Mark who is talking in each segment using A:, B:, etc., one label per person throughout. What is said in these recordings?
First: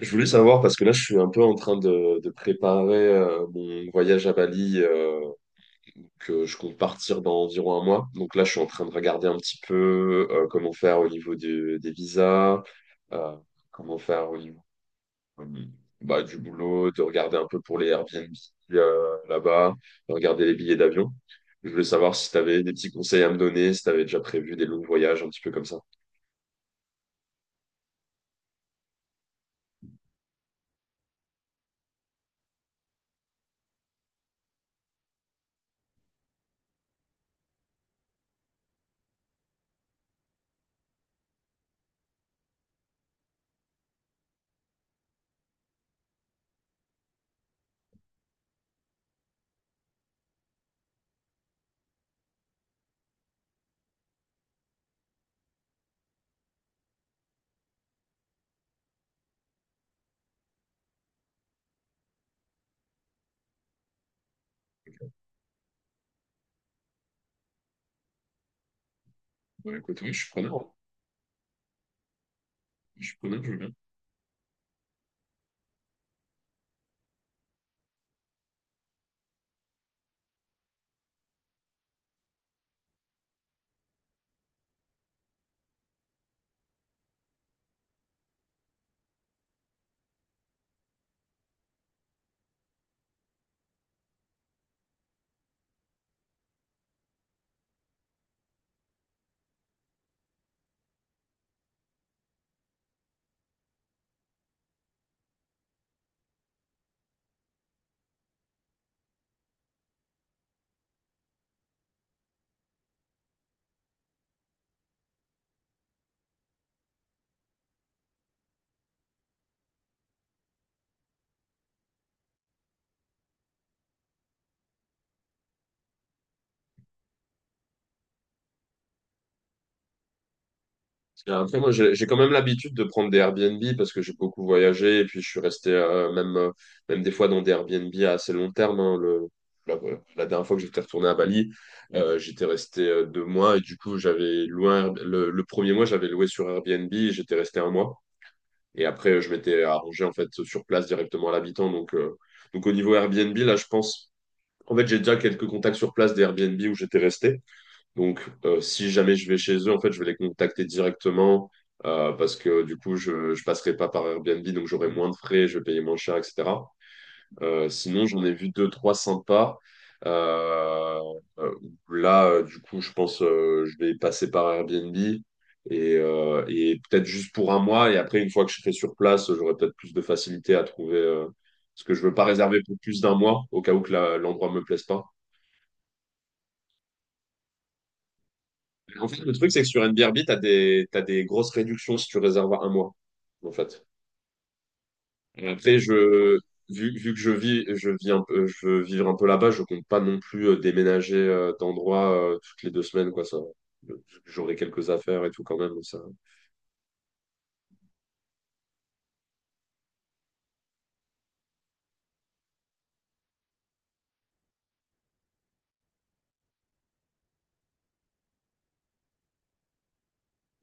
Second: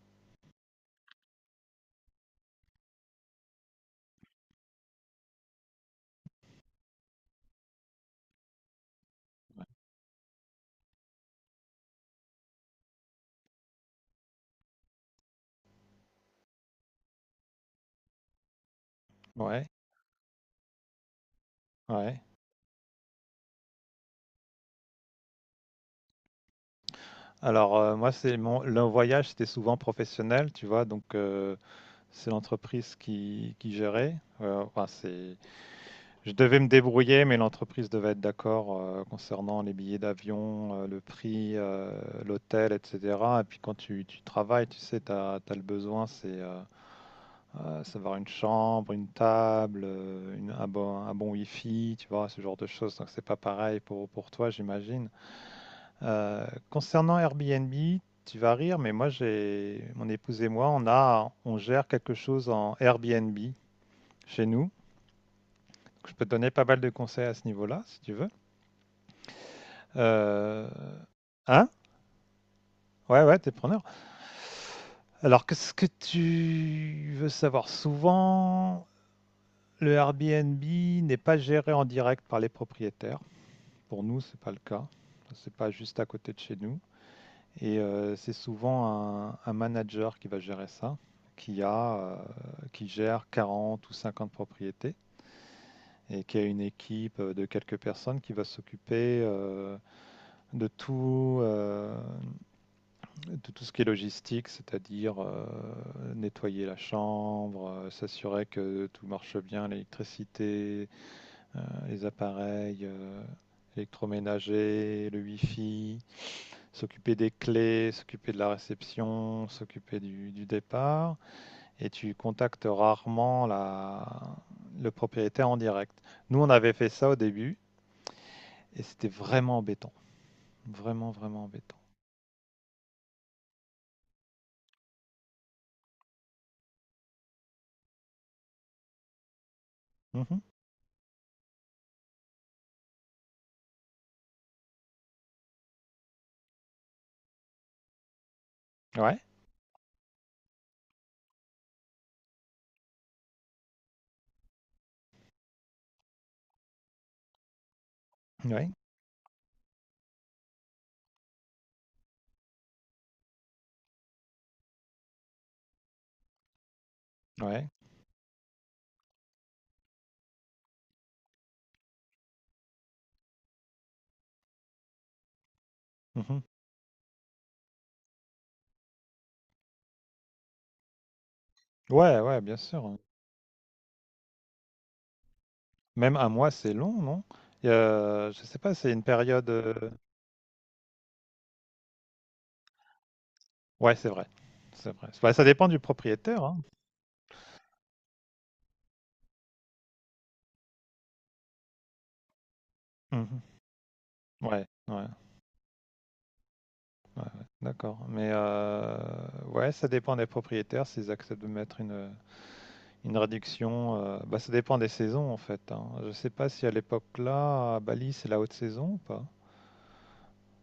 A: Je voulais savoir, parce que là, je suis un peu en train de préparer mon voyage à Bali, que je compte partir dans environ un mois. Donc là, je suis en train de regarder un petit peu comment faire au niveau des visas, euh, comment faire au niveau euh, bah, du boulot, de regarder un peu pour les Airbnb
B: Ouais,
A: là-bas, de regarder les billets d'avion. Je voulais savoir
B: ouais.
A: si tu avais des petits conseils à me donner, si tu avais déjà prévu des longs voyages, un petit peu comme ça.
B: Alors, moi, c'est mon le voyage, c'était souvent professionnel, tu vois? Donc, c'est l'entreprise qui gérait. Enfin, c'est je devais me débrouiller, mais l'entreprise devait être d'accord, concernant les billets d'avion, le prix, l'hôtel, et cetera. Et puis quand tu travailles, tu sais, tu as le besoin, savoir une chambre, une table, une un bon wifi, tu vois? Ce genre de choses. Donc c'est pas pareil pour toi, j'imagine. Concernant Airbnb, tu vas rire, mais moi, mon épouse et moi, on gère quelque chose en Airbnb chez nous. Je peux te donner pas mal de conseils à ce niveau-là, si tu veux.
A: Bah, écoute, oui, je suis
B: Euh,
A: preneur.
B: hein?
A: Je suis
B: Ouais, ouais,
A: preneur, je
B: t'es
A: veux bien.
B: preneur. Alors, qu'est-ce que tu veux savoir? Souvent, le Airbnb n'est pas géré en direct par les propriétaires. Pour nous, c'est pas le cas. C'est pas juste à côté de chez nous. Et c'est souvent un manager qui va gérer ça, qui a, euh, qui gère 40 ou 50 propriétés et qui a une équipe de quelques personnes qui va s'occuper de tout, euh, de tout ce qui est logistique, c'est-à-dire nettoyer la chambre, s'assurer que tout marche bien, l'électricité, les appareils électroménagers, le wifi, s'occuper des clés, s'occuper de la réception, s'occuper du départ, et tu contactes rarement le propriétaire en direct. Nous, on avait fait ça au début, et c'était vraiment embêtant. Vraiment,
A: Et
B: vraiment
A: après, moi,
B: embêtant.
A: j'ai quand même l'habitude de prendre des Airbnb parce que j'ai beaucoup voyagé et puis je suis resté même des fois dans des Airbnb à assez long terme, hein. La
B: Mhm.
A: dernière fois que j'étais retourné à Bali, j'étais resté 2 mois et du coup, j'avais loué le premier mois, j'avais loué sur Airbnb, et j'étais resté un mois et après,
B: Ouais,
A: je m'étais arrangé en fait sur place directement à l'habitant. Donc, au niveau Airbnb, là, je pense, en fait, j'ai déjà quelques contacts sur place des Airbnb où j'étais resté. Donc,
B: ouais,
A: si jamais je vais chez eux, en fait, je vais les contacter directement, parce que du coup, je passerai pas par Airbnb, donc j'aurai moins de frais, je vais payer moins cher, etc. Euh,
B: ouais.
A: sinon, j'en ai vu deux, trois sympas. Euh, euh, là, du coup, je pense, je vais passer par Airbnb et,
B: Mhm.
A: euh, et peut-être juste pour un mois. Et après, une fois que je serai sur place, j'aurai peut-être plus de facilité à trouver, parce que je veux
B: Ouais,
A: pas
B: ouais, bien
A: réserver pour
B: sûr.
A: plus d'un mois au cas où que l'endroit me plaise pas.
B: Même un mois, c'est long, non? Et, je sais pas, c'est une
A: En fait, le
B: période.
A: truc, c'est que
B: euh,
A: sur NBRB, t'as des grosses réductions si tu réserves à un mois, en fait.
B: Ouais, c'est vrai. C'est vrai. Bah, ça
A: Et
B: dépend
A: après,
B: du propriétaire, hein.
A: vu que je vis, je veux vivre un peu là-bas, je compte pas non plus déménager d'endroit toutes les 2 semaines, quoi, ça.
B: Mhm.
A: J'aurai
B: Ouais,
A: quelques
B: ouais.
A: affaires et tout quand même, ça.
B: Ouais, ouais, d'accord. Mais ouais, ça dépend des propriétaires, s'ils acceptent de mettre une réduction. Bah, ça dépend des saisons en fait, hein. Je sais pas si à l'époque là, à Bali, c'est la haute saison ou pas.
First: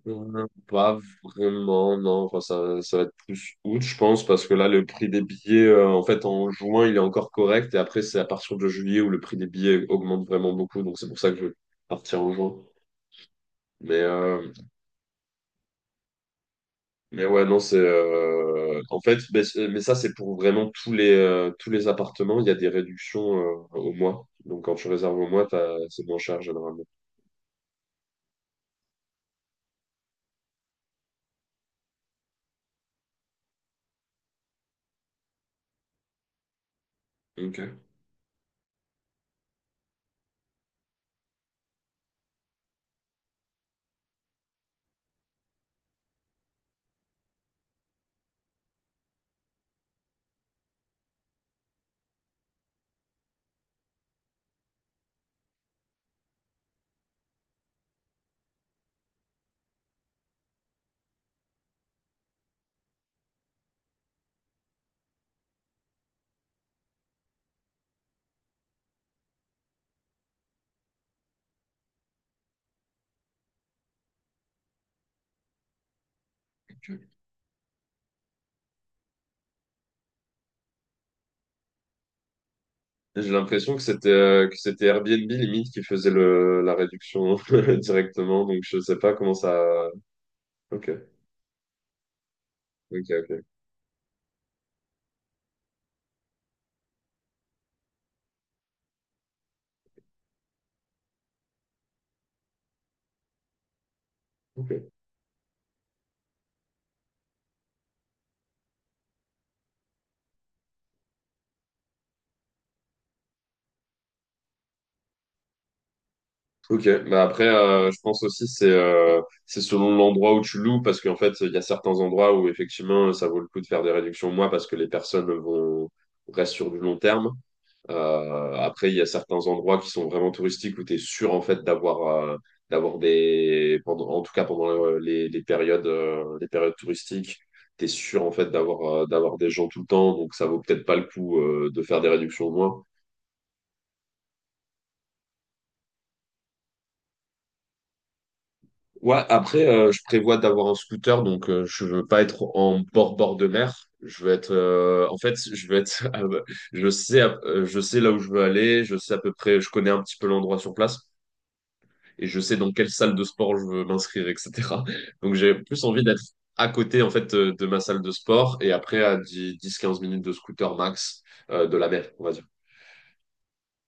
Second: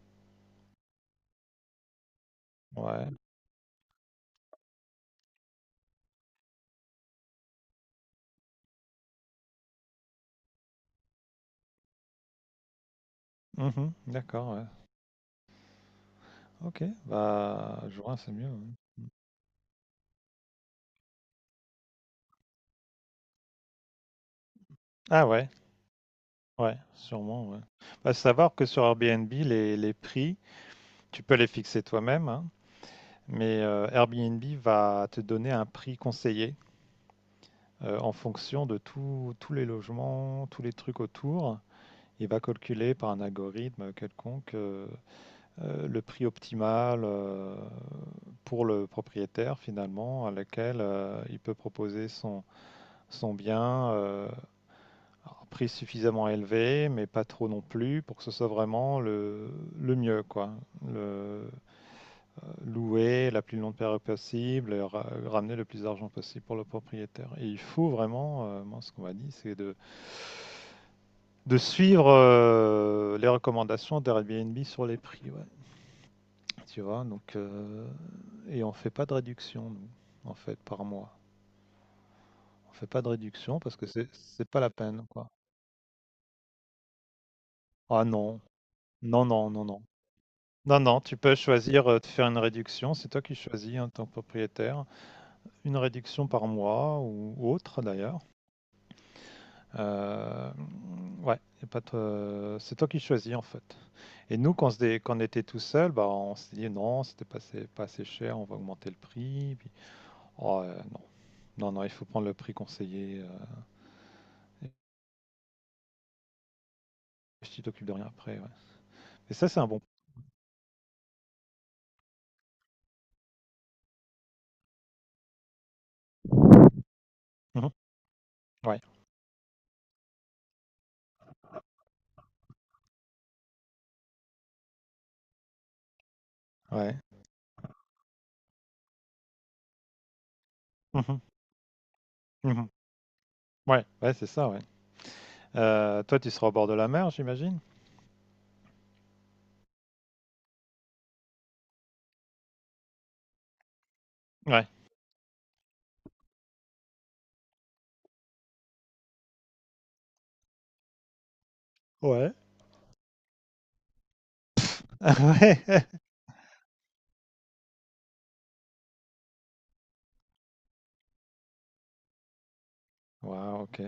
A: Pas vraiment, non. Enfin, ça va
B: Ouais.
A: être plus août, je pense, parce que là, le prix des billets, en fait, en juin, il est encore correct. Et après, c'est à partir de juillet où le prix des billets augmente vraiment beaucoup. Donc, c'est pour ça que je vais partir en juin.
B: Mhm,
A: Mais,
B: d'accord,
A: euh,
B: ouais. Ok.
A: Mais ouais, non, c'est
B: Bah, juin, c'est mieux, ouais.
A: en fait, mais ça c'est pour vraiment tous les appartements, il y a des réductions au mois. Donc quand tu réserves au
B: Ah
A: mois,
B: ouais,
A: c'est moins cher
B: ouais,
A: généralement.
B: sûrement, ouais. Bah, savoir que sur Airbnb, les prix, tu peux les fixer toi-même, hein, mais Airbnb va te donner un prix conseillé
A: Ok.
B: en fonction de tous les logements, tous les trucs autour. Il va calculer par un algorithme quelconque le prix optimal pour le propriétaire finalement à laquelle il peut proposer son bien à un prix suffisamment élevé mais pas trop non plus pour que ce soit vraiment le mieux quoi. Le, louer la plus longue période possible, et ramener le plus d'argent possible pour le propriétaire. Et il faut vraiment, moi ce qu'on m'a dit c'est de suivre les recommandations d'Airbnb sur les prix, ouais. Tu vois,
A: Ok.
B: donc et on fait pas de réduction, nous, en fait, par mois. On fait pas de
A: Et j'ai
B: réduction
A: l'impression
B: parce
A: que
B: que c'est
A: c'était euh,
B: c'est
A: que
B: pas la
A: c'était
B: peine,
A: Airbnb
B: quoi.
A: limite qui faisait le la réduction
B: Ah non,
A: directement. Donc je sais pas
B: non,
A: comment
B: non,
A: ça.
B: non, non. Non,
A: Ok.
B: non, tu peux choisir de faire une réduction, c'est
A: Ok.
B: toi qui
A: Ok.
B: choisis en tant que propriétaire, une réduction par mois ou autre d'ailleurs. Euh, ouais, y a pas de- c'est toi qui choisis en fait. Et nous,
A: Ok.
B: quand on était tout seul, bah, on s'est dit non, c'était pas assez, pas assez cher, on va augmenter le prix. Puis, oh, non, non, non, il faut prendre le prix conseillé,
A: Ok, bah après,
B: et tu t'occupes de
A: je
B: rien
A: pense
B: après,
A: aussi
B: ouais.
A: c'est euh,
B: Et ça,
A: c'est
B: c'est un bon.
A: selon l'endroit où tu loues parce qu'en fait il y a certains endroits où effectivement ça vaut le coup de faire des réductions au mois parce que les personnes vont restent sur du long terme.
B: Mhm. Ouais,
A: Après il y a certains endroits qui sont vraiment touristiques où tu es sûr en fait d'avoir des pendant en tout cas pendant les périodes
B: ouais.
A: touristiques, tu es sûr en fait d'avoir des gens tout le temps donc ça vaut peut-être pas le
B: Mhm.
A: coup de faire des réductions au
B: Mhm.
A: mois.
B: Ouais, ouais, c'est ça, ouais. Toi, tu seras au bord de la mer, j'imagine?
A: Ouais, après, je prévois d'avoir un scooter, donc je veux pas être en bord-bord de mer. Je veux être,
B: Ouais.
A: en fait, je veux être, je sais là où je veux aller, je sais à peu près, je connais un petit peu l'endroit sur place et
B: Ouais.
A: je sais dans quelle salle de sport je veux m'inscrire, etc. Donc j'ai plus
B: Ouais.
A: envie d'être à côté, en fait, de ma salle de sport et après à 10 15 minutes de scooter max, de la mer, on va
B: Wow, ok.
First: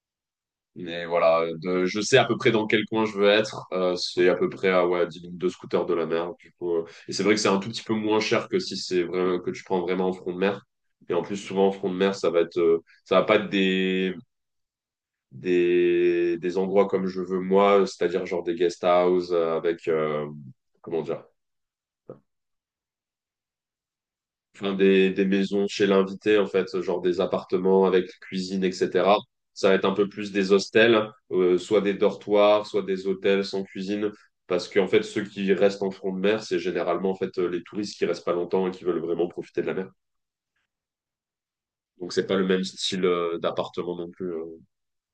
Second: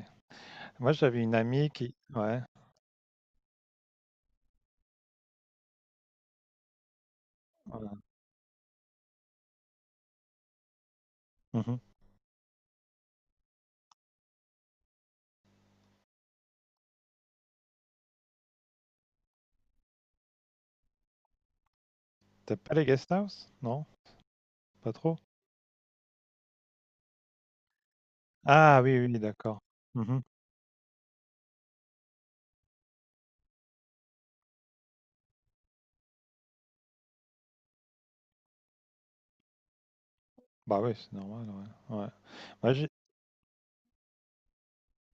B: Moi,
A: Mais
B: j'avais une
A: voilà,
B: amie qui.
A: je sais à peu
B: Ouais.
A: près dans quel coin je veux être. C'est à peu près à ouais, 10 minutes de scooter de la mer. Du coup, et c'est vrai que c'est un tout petit
B: Voilà.
A: peu moins cher que si c'est vrai, que tu prends vraiment en front de mer. Et en plus, souvent en
B: Mhm.
A: front de mer, ça va pas être des, des endroits comme je veux moi, c'est-à-dire genre des guest houses avec, comment dire,
B: T'as pas les guest house? Non?
A: enfin
B: Pas
A: des,
B: trop?
A: des maisons chez l'invité en fait, genre des appartements avec cuisine,
B: Ah oui, oui,
A: etc.
B: d'accord.
A: Ça va être un peu
B: Mmh.
A: plus des hostels, soit des dortoirs, soit des hôtels sans cuisine, parce qu'en fait ceux qui restent en front de mer, c'est généralement en fait les touristes qui restent pas longtemps et qui veulent vraiment profiter de la mer.
B: Bah oui, c'est normal, ouais. Ouais.
A: Donc c'est pas le même
B: Moi j'ai
A: style d'appartement non plus.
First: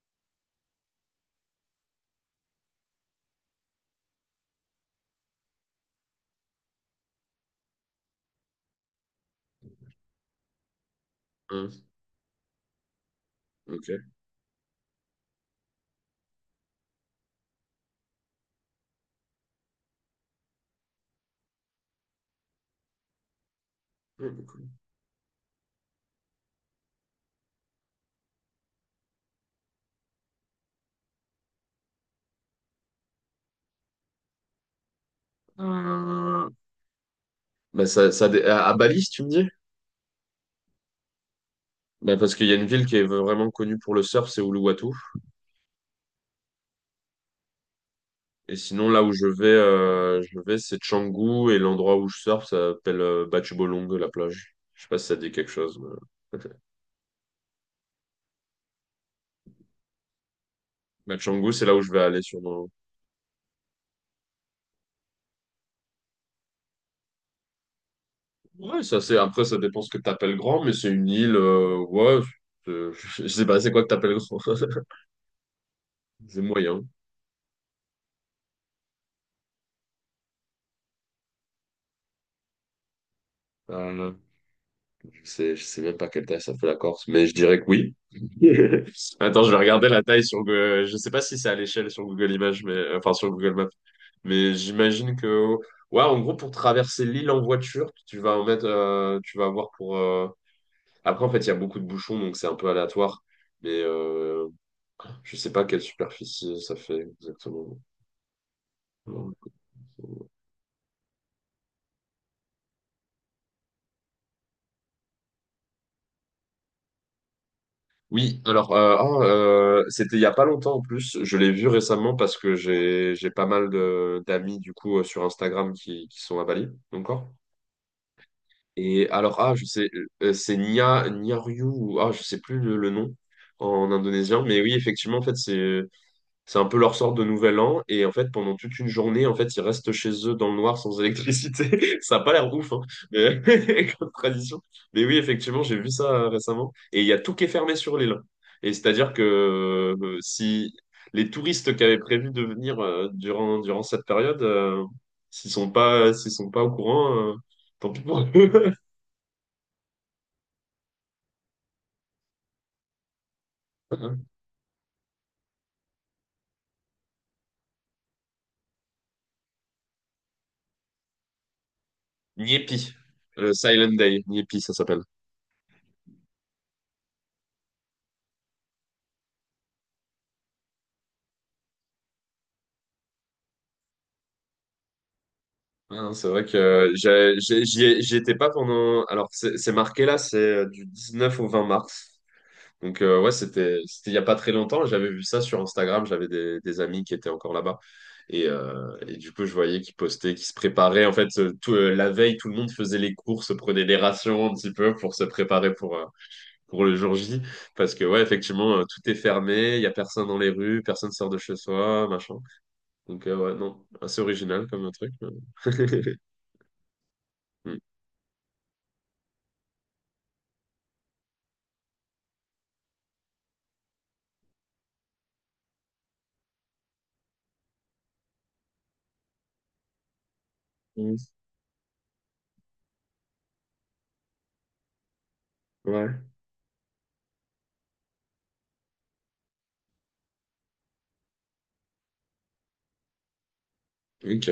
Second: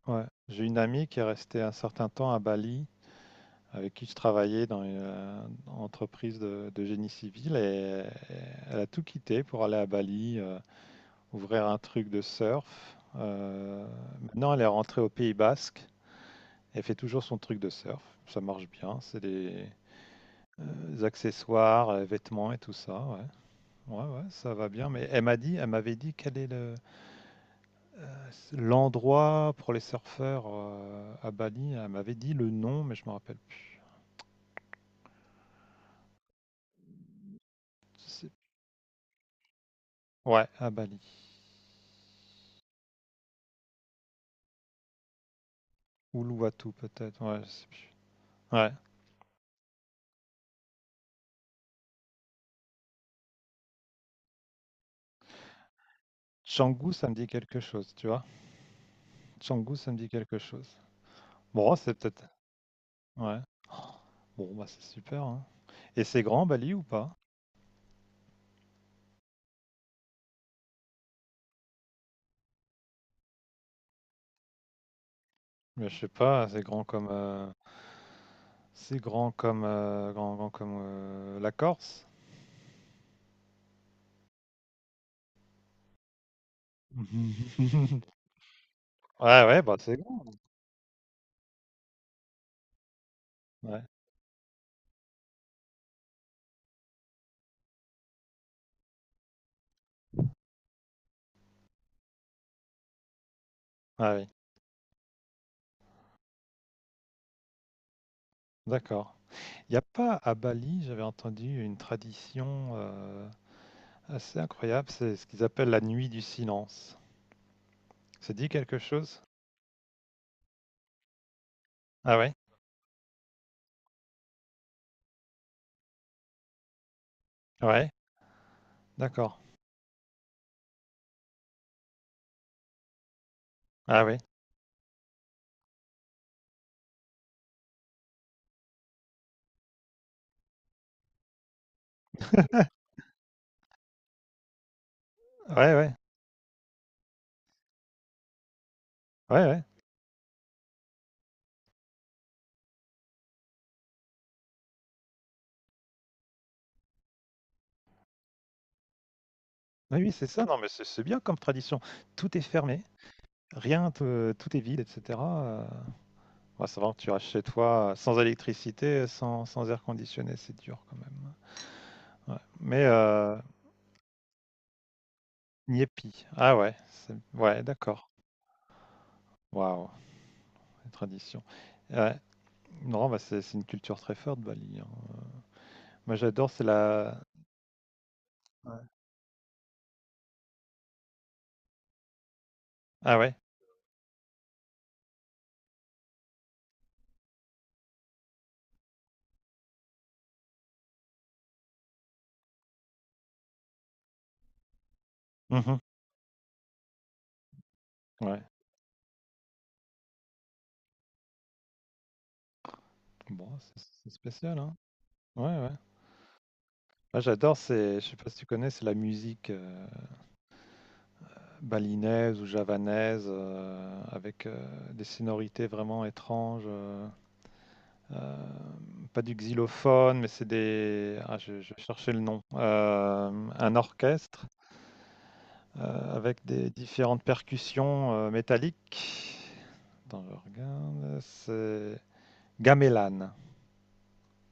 B: ouais, j'ai une amie qui est restée un certain temps à Bali, avec qui je travaillais dans une, entreprise de génie civil et et elle a tout quitté pour aller à Bali, ouvrir un
A: Hein,
B: truc de surf. Heu,
A: ok.
B: Maintenant elle est rentrée au Pays basque, elle fait toujours son truc de surf, ça marche bien, c'est des, accessoires, vêtements et tout ça, ouais. Ouais, ouais,
A: Mmh,
B: ça
A: cool.
B: va bien, mais elle m'avait dit quel est le l'endroit pour les surfeurs, à Bali, elle m'avait dit le nom, mais je me rappelle plus.
A: Euh, Bah, ça,
B: C'est
A: dé- à Bali, si tu me dis?
B: Ouais, à Bali.
A: Bah, parce qu'il y a une ville qui est vraiment connue pour le surf, c'est Uluwatu.
B: Uluwatu peut-être, ouais, je sais plus.
A: Et
B: Ouais.
A: sinon, là où je vais, c'est Canggu et l'endroit où je surfe, ça s'appelle Batchubolong, la plage. Je sais pas si ça dit quelque chose. Mais...
B: Canggu, ça me dit quelque chose, tu vois? Canggu, ça me dit quelque chose.
A: Bah, Canggu, c'est là
B: Bon,
A: où je
B: c'est
A: vais aller
B: peut-être
A: sûrement.
B: Ouais. Oh, Bon, bah, c'est super, hein. Et c'est grand Bali ou pas?
A: Ouais, ça c'est. Après, ça dépend ce que t'appelles grand, mais c'est une île. Ouais, c'est- je sais pas, c'est quoi que t'appelles grand?
B: Mais je sais
A: C'est
B: pas,
A: moyen.
B: c'est grand comme, grand grand comme, la Corse?
A: Euh, je sais même pas quelle taille ça fait la Corse, mais je dirais que oui. Attends,
B: Ouais,
A: je vais
B: ouais, bah,
A: regarder
B: c'est
A: la taille
B: grand,
A: sur Google. Je sais pas si c'est à l'échelle sur Google Images, mais enfin sur Google Maps.
B: ouais.
A: Mais j'imagine que ouais, en gros pour traverser l'île en voiture, tu vas en mettre, tu vas avoir pour. Après en fait, il y a beaucoup de bouchons, donc c'est un peu aléatoire. Mais
B: Ah oui,
A: euh, je sais pas quelle superficie ça fait exactement.
B: d'accord.
A: Non.
B: Il n'y a pas à Bali, j'avais entendu une tradition assez incroyable, c'est ce qu'ils appellent la nuit du silence. Ça
A: Oui,
B: dit
A: alors,
B: quelque chose?
A: c'était il y a pas longtemps en plus. Je l'ai vu récemment
B: Ah ouais?
A: parce que j'ai pas mal de d'amis du coup sur Instagram qui sont à Bali encore.
B: Ouais,
A: Et
B: d'accord.
A: alors, ah, je sais, c'est Nia Nia Ryu ou ah je sais plus le nom en
B: Ah ouais.
A: indonésien, mais oui effectivement en fait c'est un peu leur sorte de nouvel an. Et en fait, pendant toute une journée, en fait, ils restent chez eux dans le noir sans électricité. Ça a pas l'air ouf, hein, mais... comme tradition. Mais oui, effectivement,
B: Ouais,
A: j'ai vu
B: ouais,
A: ça récemment. Et il y a tout qui est fermé sur l'île. Et c'est-à-dire que
B: ouais, ouais.
A: si les touristes qui avaient prévu de venir durant cette période, s'ils sont pas au courant, tant pis pour eux.
B: Oui, oui, c'est ça. Non, mais c'est bien comme tradition. Tout est fermé, rien, tout est vide, etc. Ouais, ça va, tu restes chez toi sans électricité, sans air conditionné, c'est dur quand même. Ouais.
A: Niepi,
B: Mais
A: le Silent Day, Niepi, ça s'appelle.
B: Nyepi, ah ouais, ouais, d'accord. Waouh, une tradition. Ouais. Non, bah, c'est une culture très forte, Bali, hein.
A: Ouais non,
B: Moi,
A: c'est vrai
B: j'adore, c'est
A: que
B: la
A: j'y étais pas
B: Ouais.
A: pendant. Alors, c'est marqué là, c'est du 19 au 20 mars. Donc,
B: Ah
A: ouais,
B: ouais?
A: c'était il y a pas très longtemps. J'avais vu ça sur Instagram. J'avais des amis qui étaient encore là-bas. Et du coup, je voyais qu'ils postaient, qu'ils se préparaient. En fait, la veille, tout le monde faisait les courses, prenait des rations un petit peu pour se préparer
B: Mmh.
A: pour le jour J. Parce que, ouais,
B: Ouais.
A: effectivement, tout est fermé. Il y a personne dans les rues, personne sort de chez soi, machin. Donc, ouais,
B: Bon, c'est
A: non,
B: c'est
A: assez
B: spécial,
A: original
B: hein.
A: comme truc.
B: Ouais, ouais. Moi, j'adore, c'est je sais pas si tu connais, c'est la musique, balinaise ou javanaise, avec, des sonorités vraiment étranges, pas du xylophone, mais
A: Mm.
B: je vais le nom. Un orchestre,
A: Ouais,
B: avec des différentes percussions, métalliques. Attends, je regarde, c'est Gamelan.
A: ok.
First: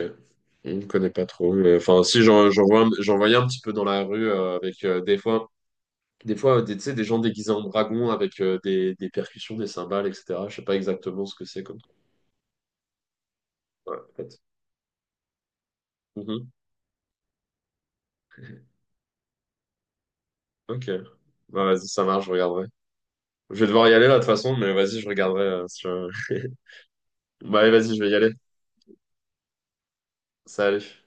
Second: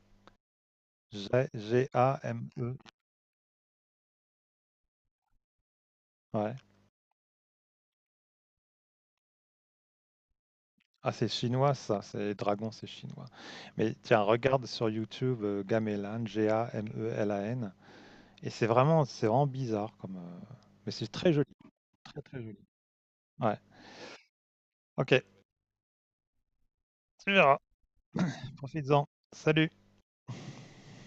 A: On ne connaît pas trop. Enfin, si j'en j'en
B: G-A-M-E.
A: vois, un- j'en voyais un petit peu dans la rue avec des fois, des
B: Ouais.
A: fois, tu sais, des gens déguisés en dragons avec des percussions, des cymbales, etc. Je sais pas
B: Ah,
A: exactement
B: c'est
A: ce que c'est
B: chinois,
A: comme.
B: ça. C'est dragon, c'est chinois. Mais
A: Ouais, en
B: tiens,
A: fait.
B: regarde sur YouTube Gamelan,
A: Mhm.
B: Gamelan. Et c'est vraiment bizarre comme,
A: Ok.
B: mais c'est très joli.
A: Bah, vas-y, ça
B: Très,
A: marche, je
B: très joli.
A: regarderai.
B: Ouais.
A: Je vais devoir y aller là de toute façon, mais vas-y, je
B: Ok.
A: regarderai. Si je-
B: Tu
A: Bah,
B: verras.
A: allez, vas-y, je vais y aller.
B: Profites-en. Salut.
A: Salut.